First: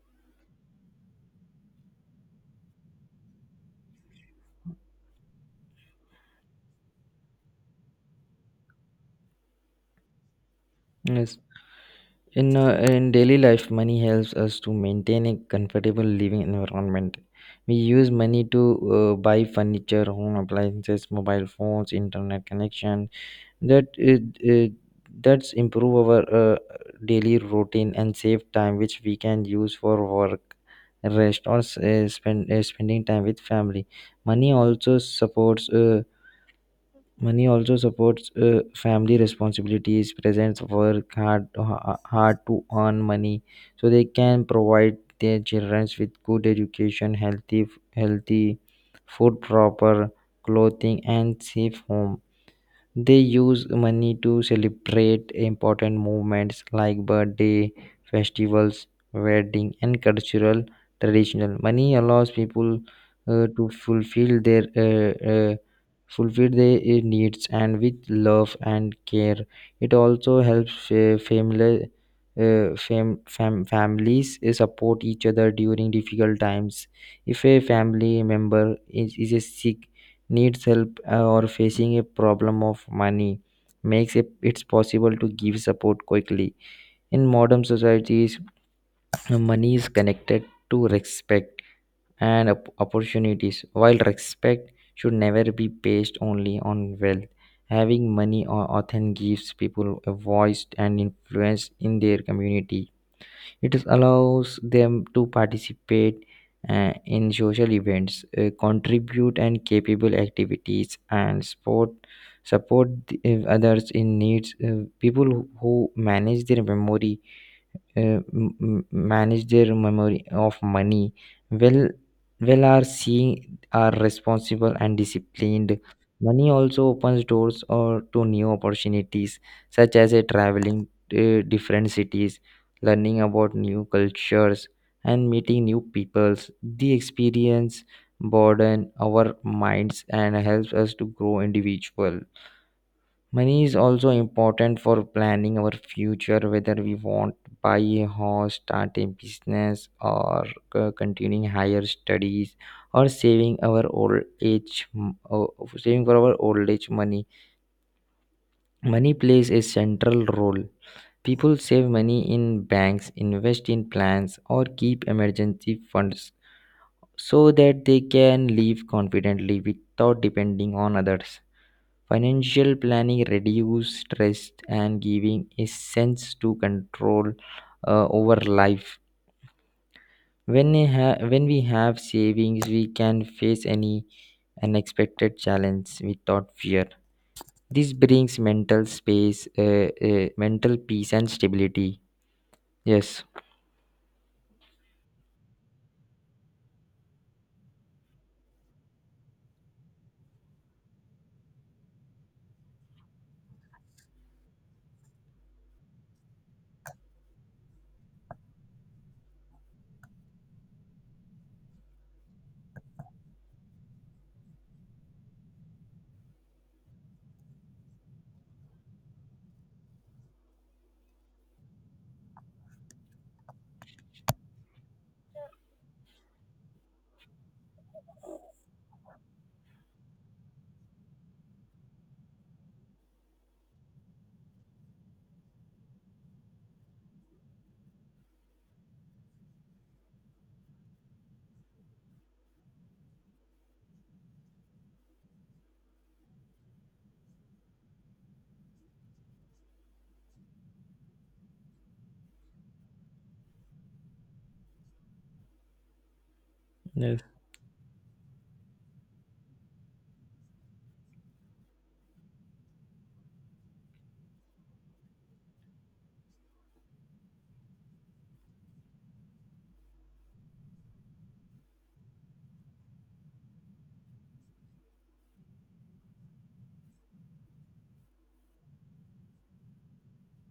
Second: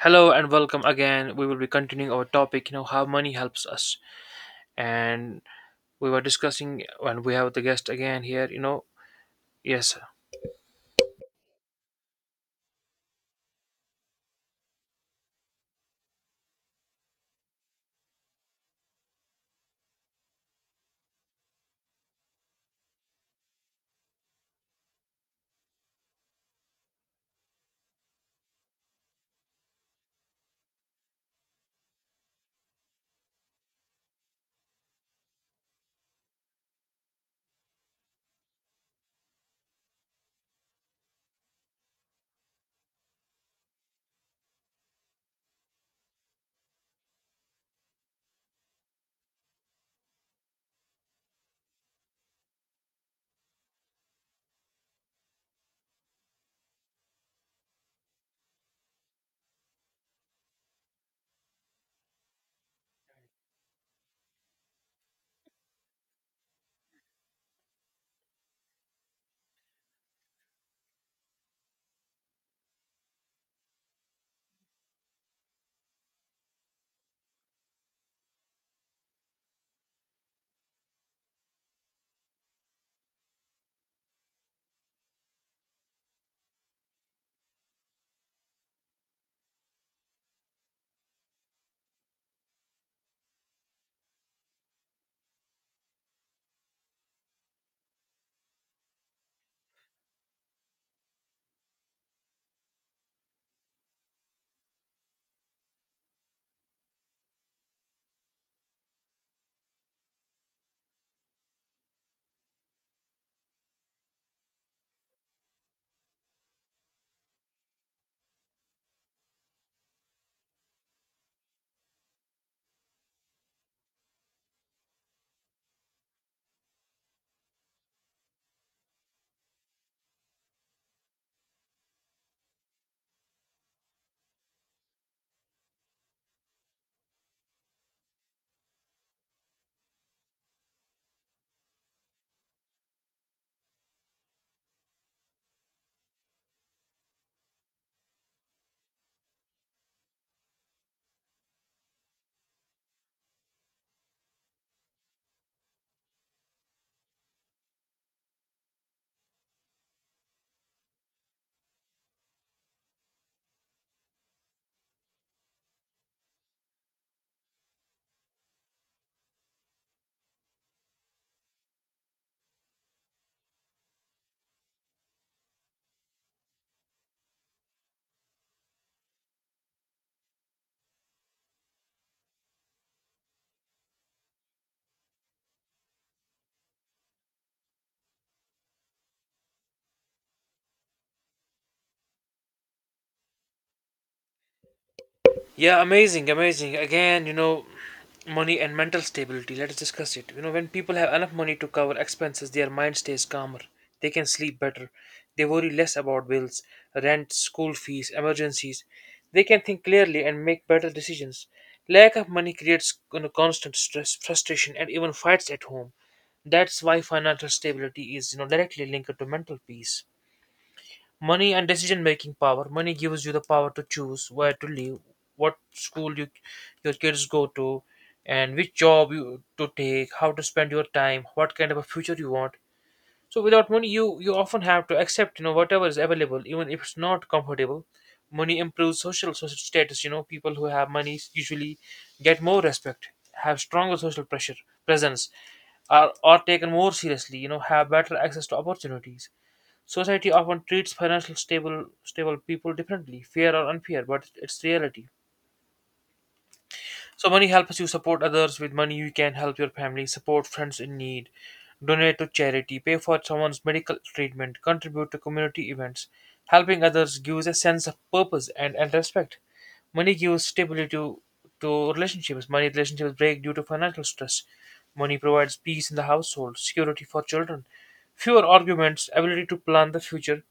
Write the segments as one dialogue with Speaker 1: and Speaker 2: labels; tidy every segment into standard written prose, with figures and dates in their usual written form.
Speaker 1: Hello and welcome again. We will be continuing our topic, how money helps us. And we were discussing, and we have the guest again here. Yes,
Speaker 2: Yes. In daily life, money helps us to maintain a comfortable living environment. We use money to buy furniture, home appliances, mobile phones, internet connection. That uh, uh, that's improve our daily routine and save time, which we can use for work, rest, or spend spending time with family. Money also supports. Uh, Money also supports family responsibilities. Parents work hard, hard to earn money so they can provide their children with good education, healthy food, proper clothing, and safe home. They use money to celebrate important moments like birthday, festivals, wedding, and cultural traditional. Money allows people to fulfill their needs and with love and care. It also helps family. Families support each other during difficult times. If a family member is a sick, needs help or facing a problem of money makes it it's possible to give support quickly. In modern societies, money is connected to respect and opportunities. While respect should never be based only on wealth, having money often gives people a voice and influence in their community. It is allows them to participate in social events, contribute and capable activities, and support others in needs. People who manage their memory manage their memory of money well well are seeing are responsible and disciplined. Money also opens doors or to new opportunities, such as a traveling to different cities, learning about new cultures, and meeting new peoples. The experience broaden our minds and helps us to grow individual. Money is also important for planning our future, whether we want to buy a house, start a business, or continuing higher studies, or saving our old age, saving for our old age money. Money plays a central role. People save money in banks, invest in plans, or keep emergency funds so that they can live confidently without depending on others. Financial planning reduces stress and giving a sense to control over life. When we have savings, we can face any unexpected challenge without fear. This brings mental peace, and stability. Yes.
Speaker 1: yeah, amazing, amazing. Again, money and mental stability. Let's discuss it. When people have enough money to cover expenses, their mind stays calmer. They can sleep better. They worry less about bills, rent, school fees, emergencies. They can think clearly and make better decisions. Lack of money creates constant stress, frustration, and even fights at home. That's why financial stability is directly linked to mental peace. Money and decision making power. Money gives you the power to choose where to live, what school you, your kids go to, and which job you to take, how to spend your time, what kind of a future you want. So without money, you often have to accept whatever is available, even if it's not comfortable. Money improves social status. People who have money usually get more respect, have stronger social pressure presence, are taken more seriously. Have better access to opportunities. Society often treats financial stable people differently, fair or unfair, but it's reality.
Speaker 2: Yes.
Speaker 1: So money helps you support others. With money, you can help your family, support friends in need, donate to charity, pay for someone's medical treatment, contribute to community events. Helping others gives a sense of purpose and respect. Money gives stability to relationships. Money relationships break due to financial stress. Money provides peace in the household, security for children, fewer arguments, ability to plan the future.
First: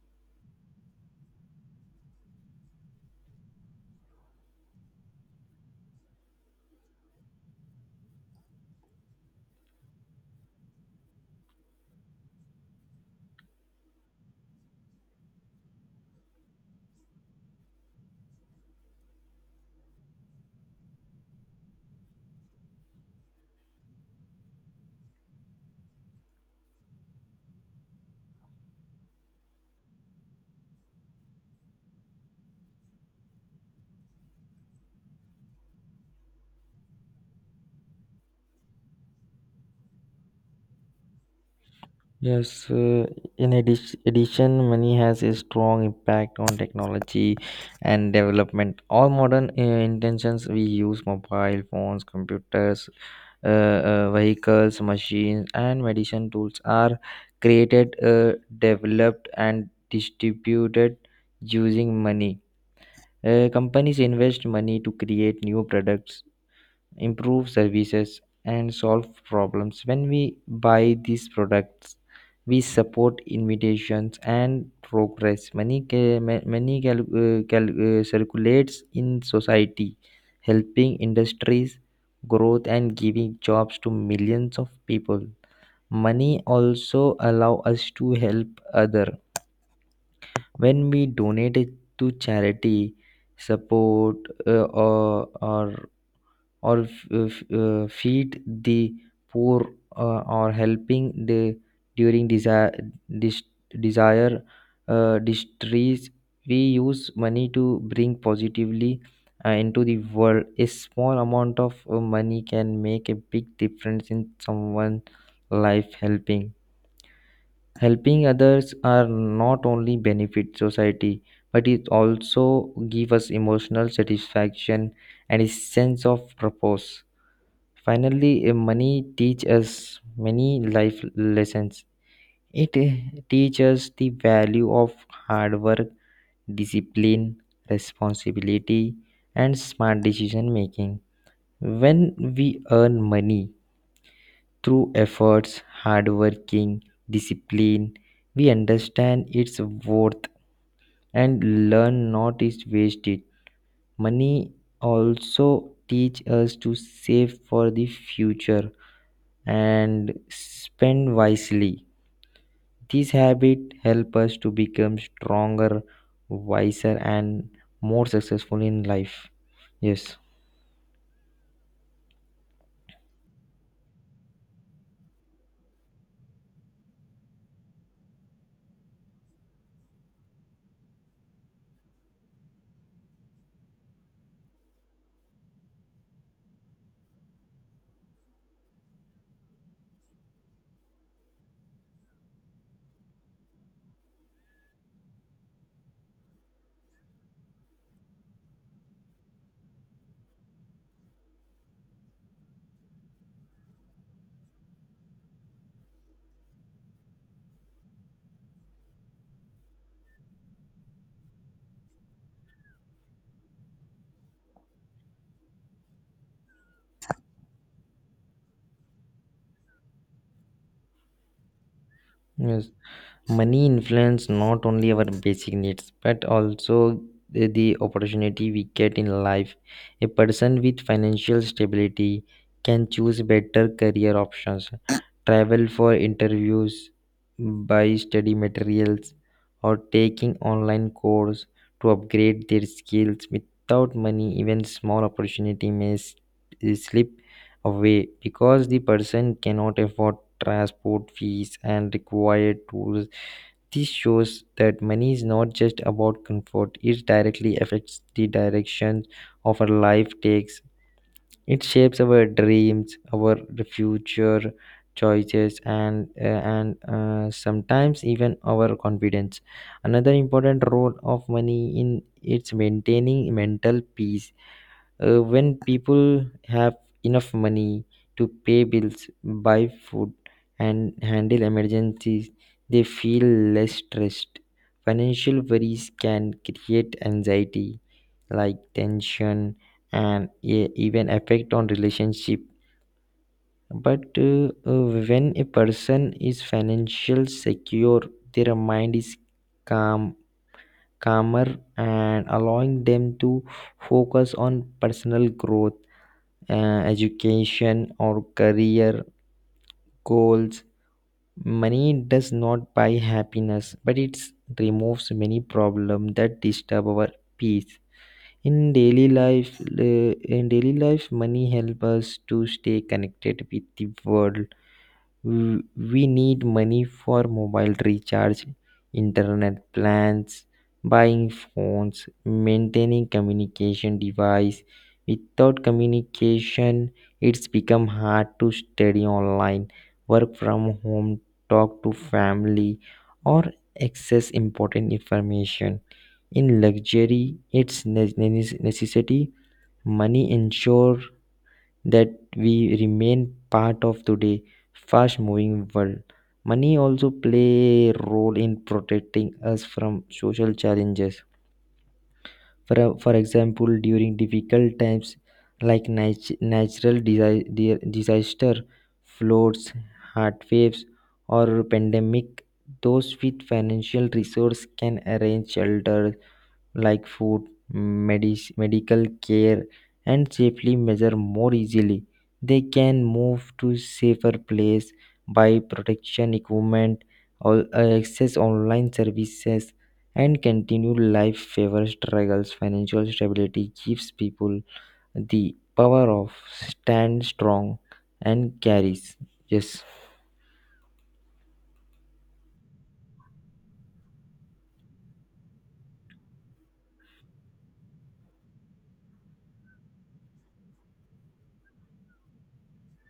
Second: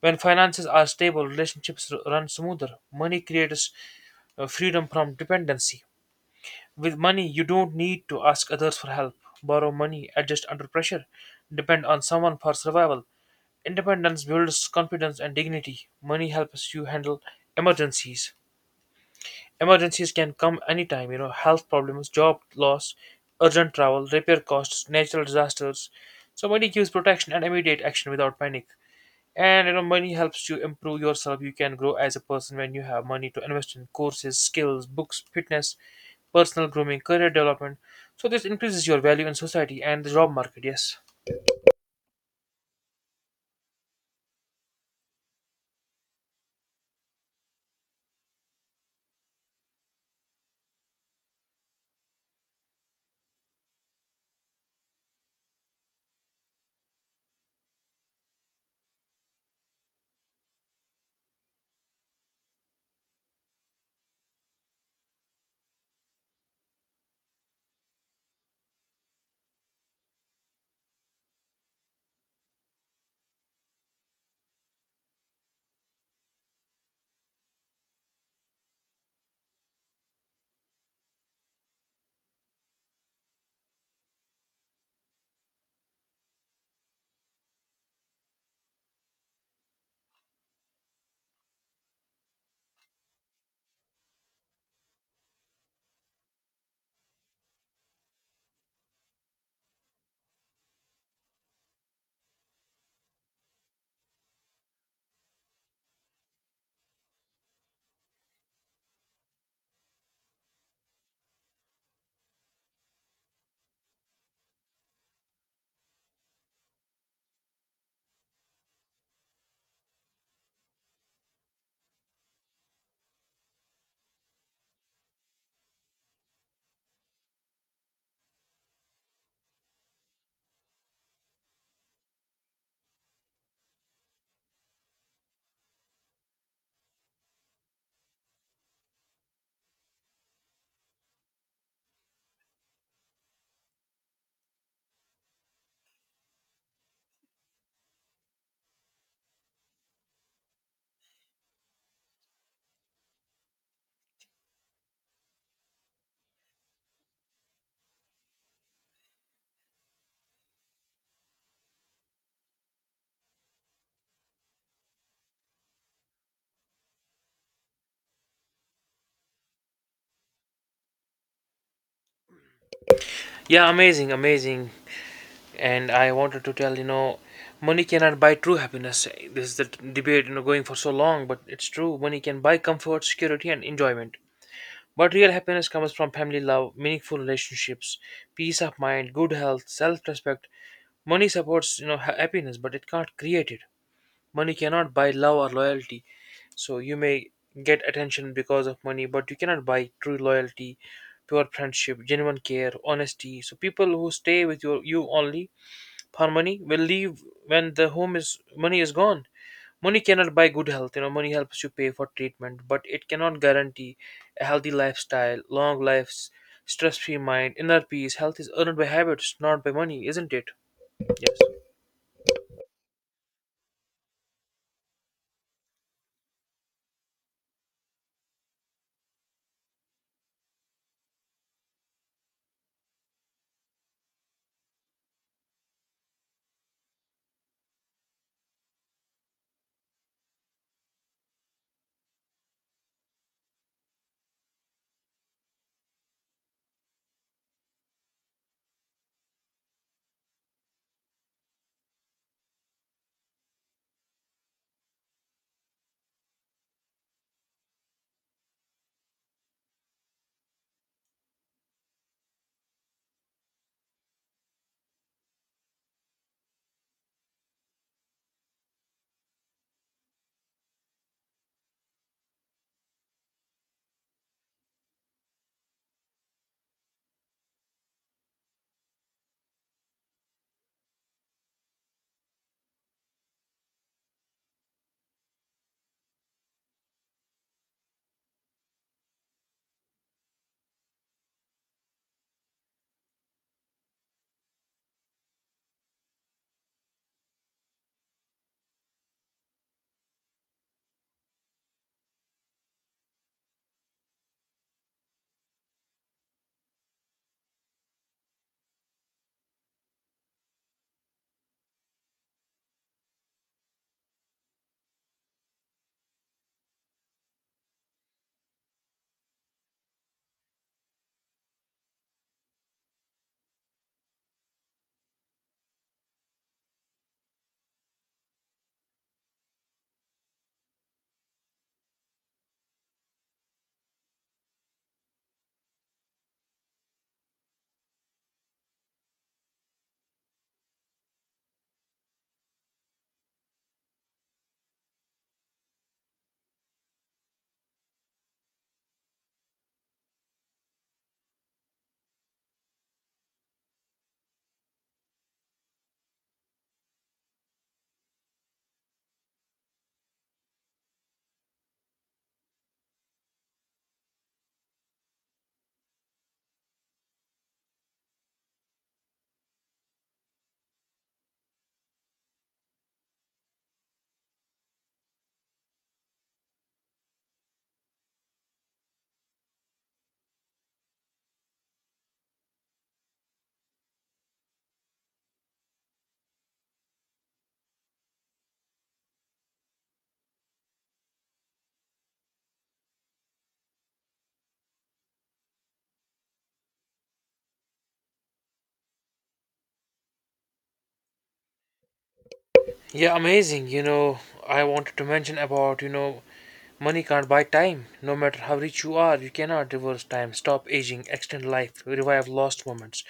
Speaker 1: When finances are stable, relationships run smoother. Money creates freedom from dependency. With money, you don't need to ask others for help, borrow money, adjust under pressure, depend on someone for survival. Independence builds confidence and dignity. Money helps you handle emergencies. Emergencies can come anytime, health problems, job loss, urgent travel, repair costs, natural disasters. So, money gives protection and immediate action without panic. And money helps you improve yourself. You can grow as a person when you have money to invest in courses, skills, books, fitness, personal grooming, career development. So this increases your value in society and the job market. Yes.
Speaker 2: Yes, addition, money has a strong impact on technology and development. All modern intentions we use mobile phones, computers, vehicles, machines, and medicine tools are created, developed, and distributed using money. Companies invest money to create new products, improve services and solve problems. When we buy these products, we support invitations and progress. Money circulates in society, helping industries growth and giving jobs to millions of people. Money also allow us to help other when we donate it to charity, support uh, or, or or feed the poor, or helping the during desire dis- desire distress. We use money to bring positively into the world. A small amount of money can make a big difference in someone's life. Helping others are not only benefit society, but it also give us emotional satisfaction and a sense of purpose. Finally, money teach us many life lessons. It teach us the value of hard work, discipline, responsibility, and smart decision making. When we earn money through efforts, hard working, discipline, we understand its worth and learn not to waste it. Money also teach us to save for the future and spend wisely. This habit help us to become stronger, wiser, and more successful in life. Yes,
Speaker 1: Yeah, amazing, amazing. And I wanted to tell money cannot buy true happiness. This is the debate going for so long, but it's true. Money can buy comfort, security, and enjoyment, but real happiness comes from family, love, meaningful relationships, peace of mind, good health, self-respect. Money supports happiness, but it can't create it. Money cannot buy love or loyalty. So you may get attention because of money, but you cannot buy true loyalty, pure friendship, genuine care, honesty. So people who stay with you only for money will leave when the home is money is gone. Money cannot buy good health. Money helps you pay for treatment, but it cannot guarantee a healthy lifestyle, long lives, stress free mind, inner peace. Health is earned by habits, not by money, isn't it? Yes.
Speaker 2: yes. Money influence not only our basic needs but also the opportunity we get in life. A person with financial stability can choose better career options, travel for interviews, buy study materials, or taking online course to upgrade their skills. Without money, even small opportunity may slip away because the person cannot afford transport fees and required tools. This shows that money is not just about comfort, it directly affects the direction of our life takes. It shapes our dreams, our future choices, and sometimes even our confidence. Another important role of money in its maintaining mental peace. When people have enough money to pay bills, buy food, and handle emergencies, they feel less stressed. Financial worries can create anxiety, like tension, and even affect on relationship. But when a person is financial secure, their mind is calm, calmer, and allowing them to focus on personal growth, education or career goals. Money does not buy happiness, but it removes many problems that disturb our peace in daily life. Uh, in daily life money helps us to stay connected with the world. We need money for mobile recharge, internet plans, buying phones, maintaining communication device. Without communication, it's become hard to study online, work from home, talk to family, or access important information. In luxury, it's necessity. Money ensure that we remain part of today's fast moving world. Money also play a role in protecting us from social challenges. For example, during difficult times like natural disaster, floods, heart waves, or pandemic, those with financial resource can arrange shelters like food, medical care, and safely measure more easily. They can move to safer place by protection equipment or access online services and continue life favor struggles. Financial stability gives people the power of stand strong and carries. Yes.
Speaker 1: Yeah, amazing. I wanted to mention about, money can't buy time. No matter how rich you are, you cannot reverse time, stop aging, extend life, revive lost moments.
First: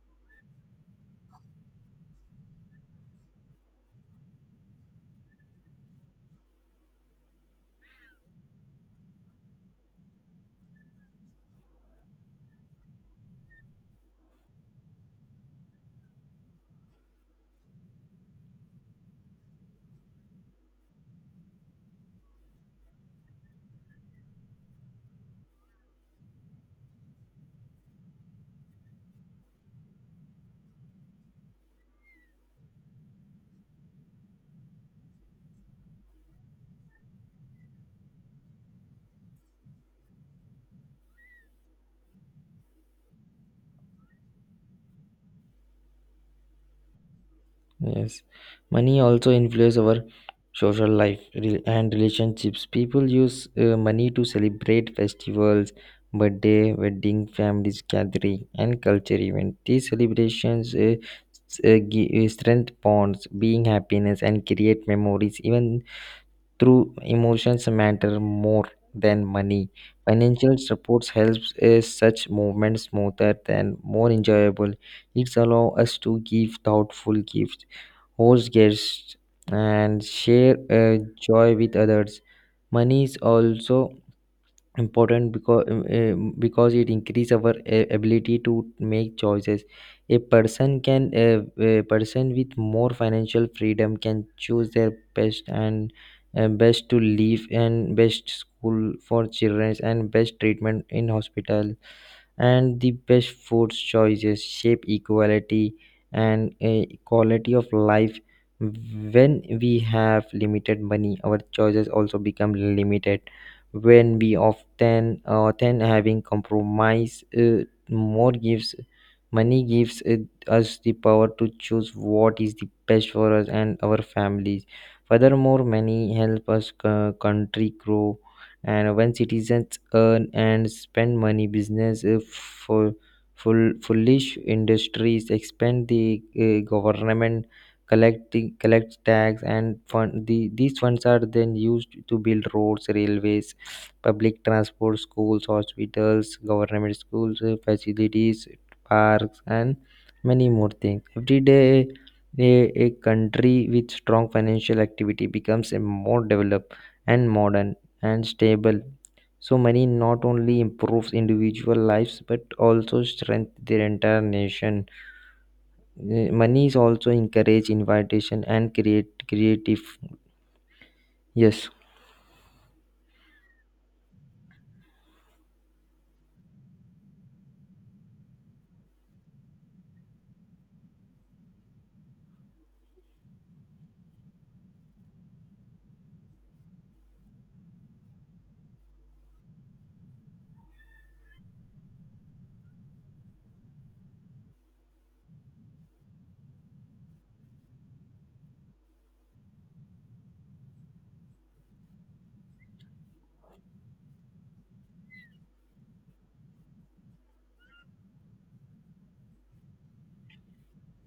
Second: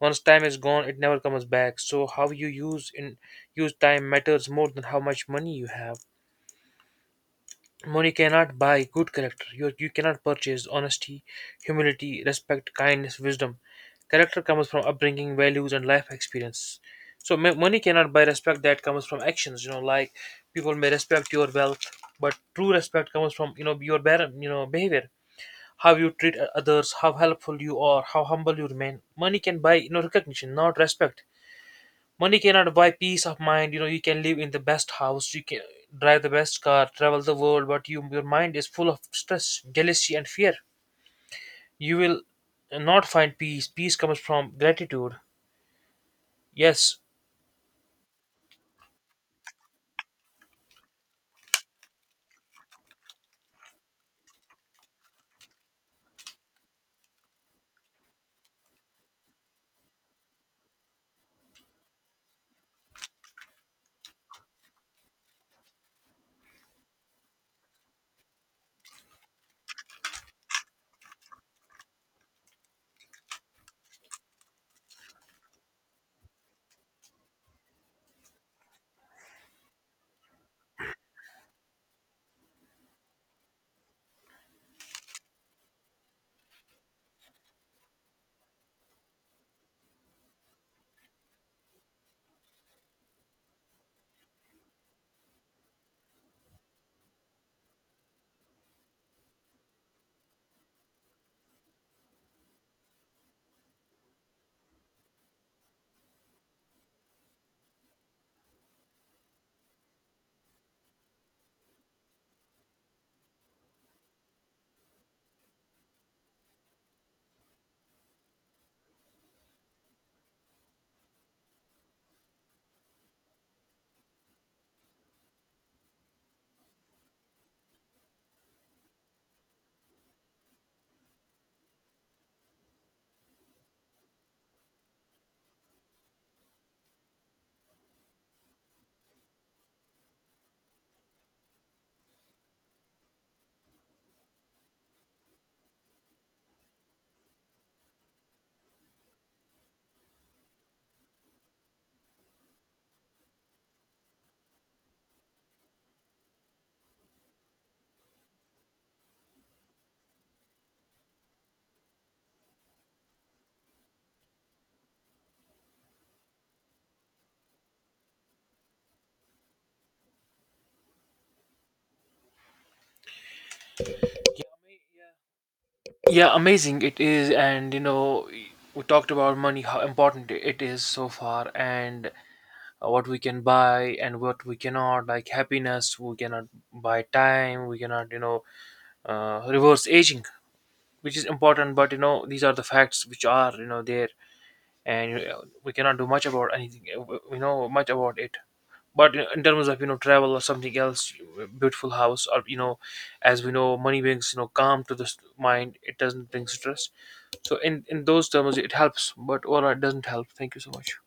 Speaker 1: Once time is gone, it never comes back. So how you use time matters more than how much money you have. Money cannot buy good character. You cannot purchase honesty, humility, respect, kindness, wisdom. Character comes from upbringing, values, and life experience. So money cannot buy respect that comes from actions. Like people may respect your wealth, but true respect comes from you know your bear, you know behavior, how you treat others, how helpful you are, how humble you remain. Money can buy recognition, not respect. Money cannot buy peace of mind. You can live in the best house, you can drive the best car, travel the world, but your mind is full of stress, jealousy, and fear. You will not find peace. Peace comes from gratitude. Yes.
Speaker 2: Yes, money also influences our social life and relationships. People use money to celebrate festivals, birthday, wedding, families gathering, and culture event. These celebrations strengthen bonds, being happiness, and create memories. Even through emotions matter more than money. Financial supports helps such movements smoother and more enjoyable. It allows us to give thoughtful gifts, host guests, and share a joy with others. Money is also important because it increases our ability to make choices. A person can a, a person with more financial freedom can choose their best and best to live and best school for children and best treatment in hospital and the best food choices shape equality and a quality of life. When we have limited money, our choices also become limited, when we often having compromise. Uh, more gives money gives uh, us the power to choose what is the best for us and our families. Furthermore, money help us country grow. And when citizens earn and spend money, business for full foolish industries expand, the government collect tax and fund the, these funds are then used to build roads, railways, public transport, schools, hospitals, government schools, facilities, parks, and many more things every day. A country with strong financial activity becomes a more developed and modern and stable. So money not only improves individual lives but also strengthens their entire nation. Money is also encourage invitation and create creative. Yes.
Speaker 1: Yeah, amazing it is. And, we talked about money, how important it is so far, and what we can buy and what we cannot, like happiness. We cannot buy time, we cannot, reverse aging, which is important. But these are the facts, which are there. And we cannot do much about anything much about it. But in terms of travel or something else, beautiful house, or as we know, money brings calm to the mind, it doesn't bring stress. So in those terms it helps, but overall it doesn't help. Thank you so much.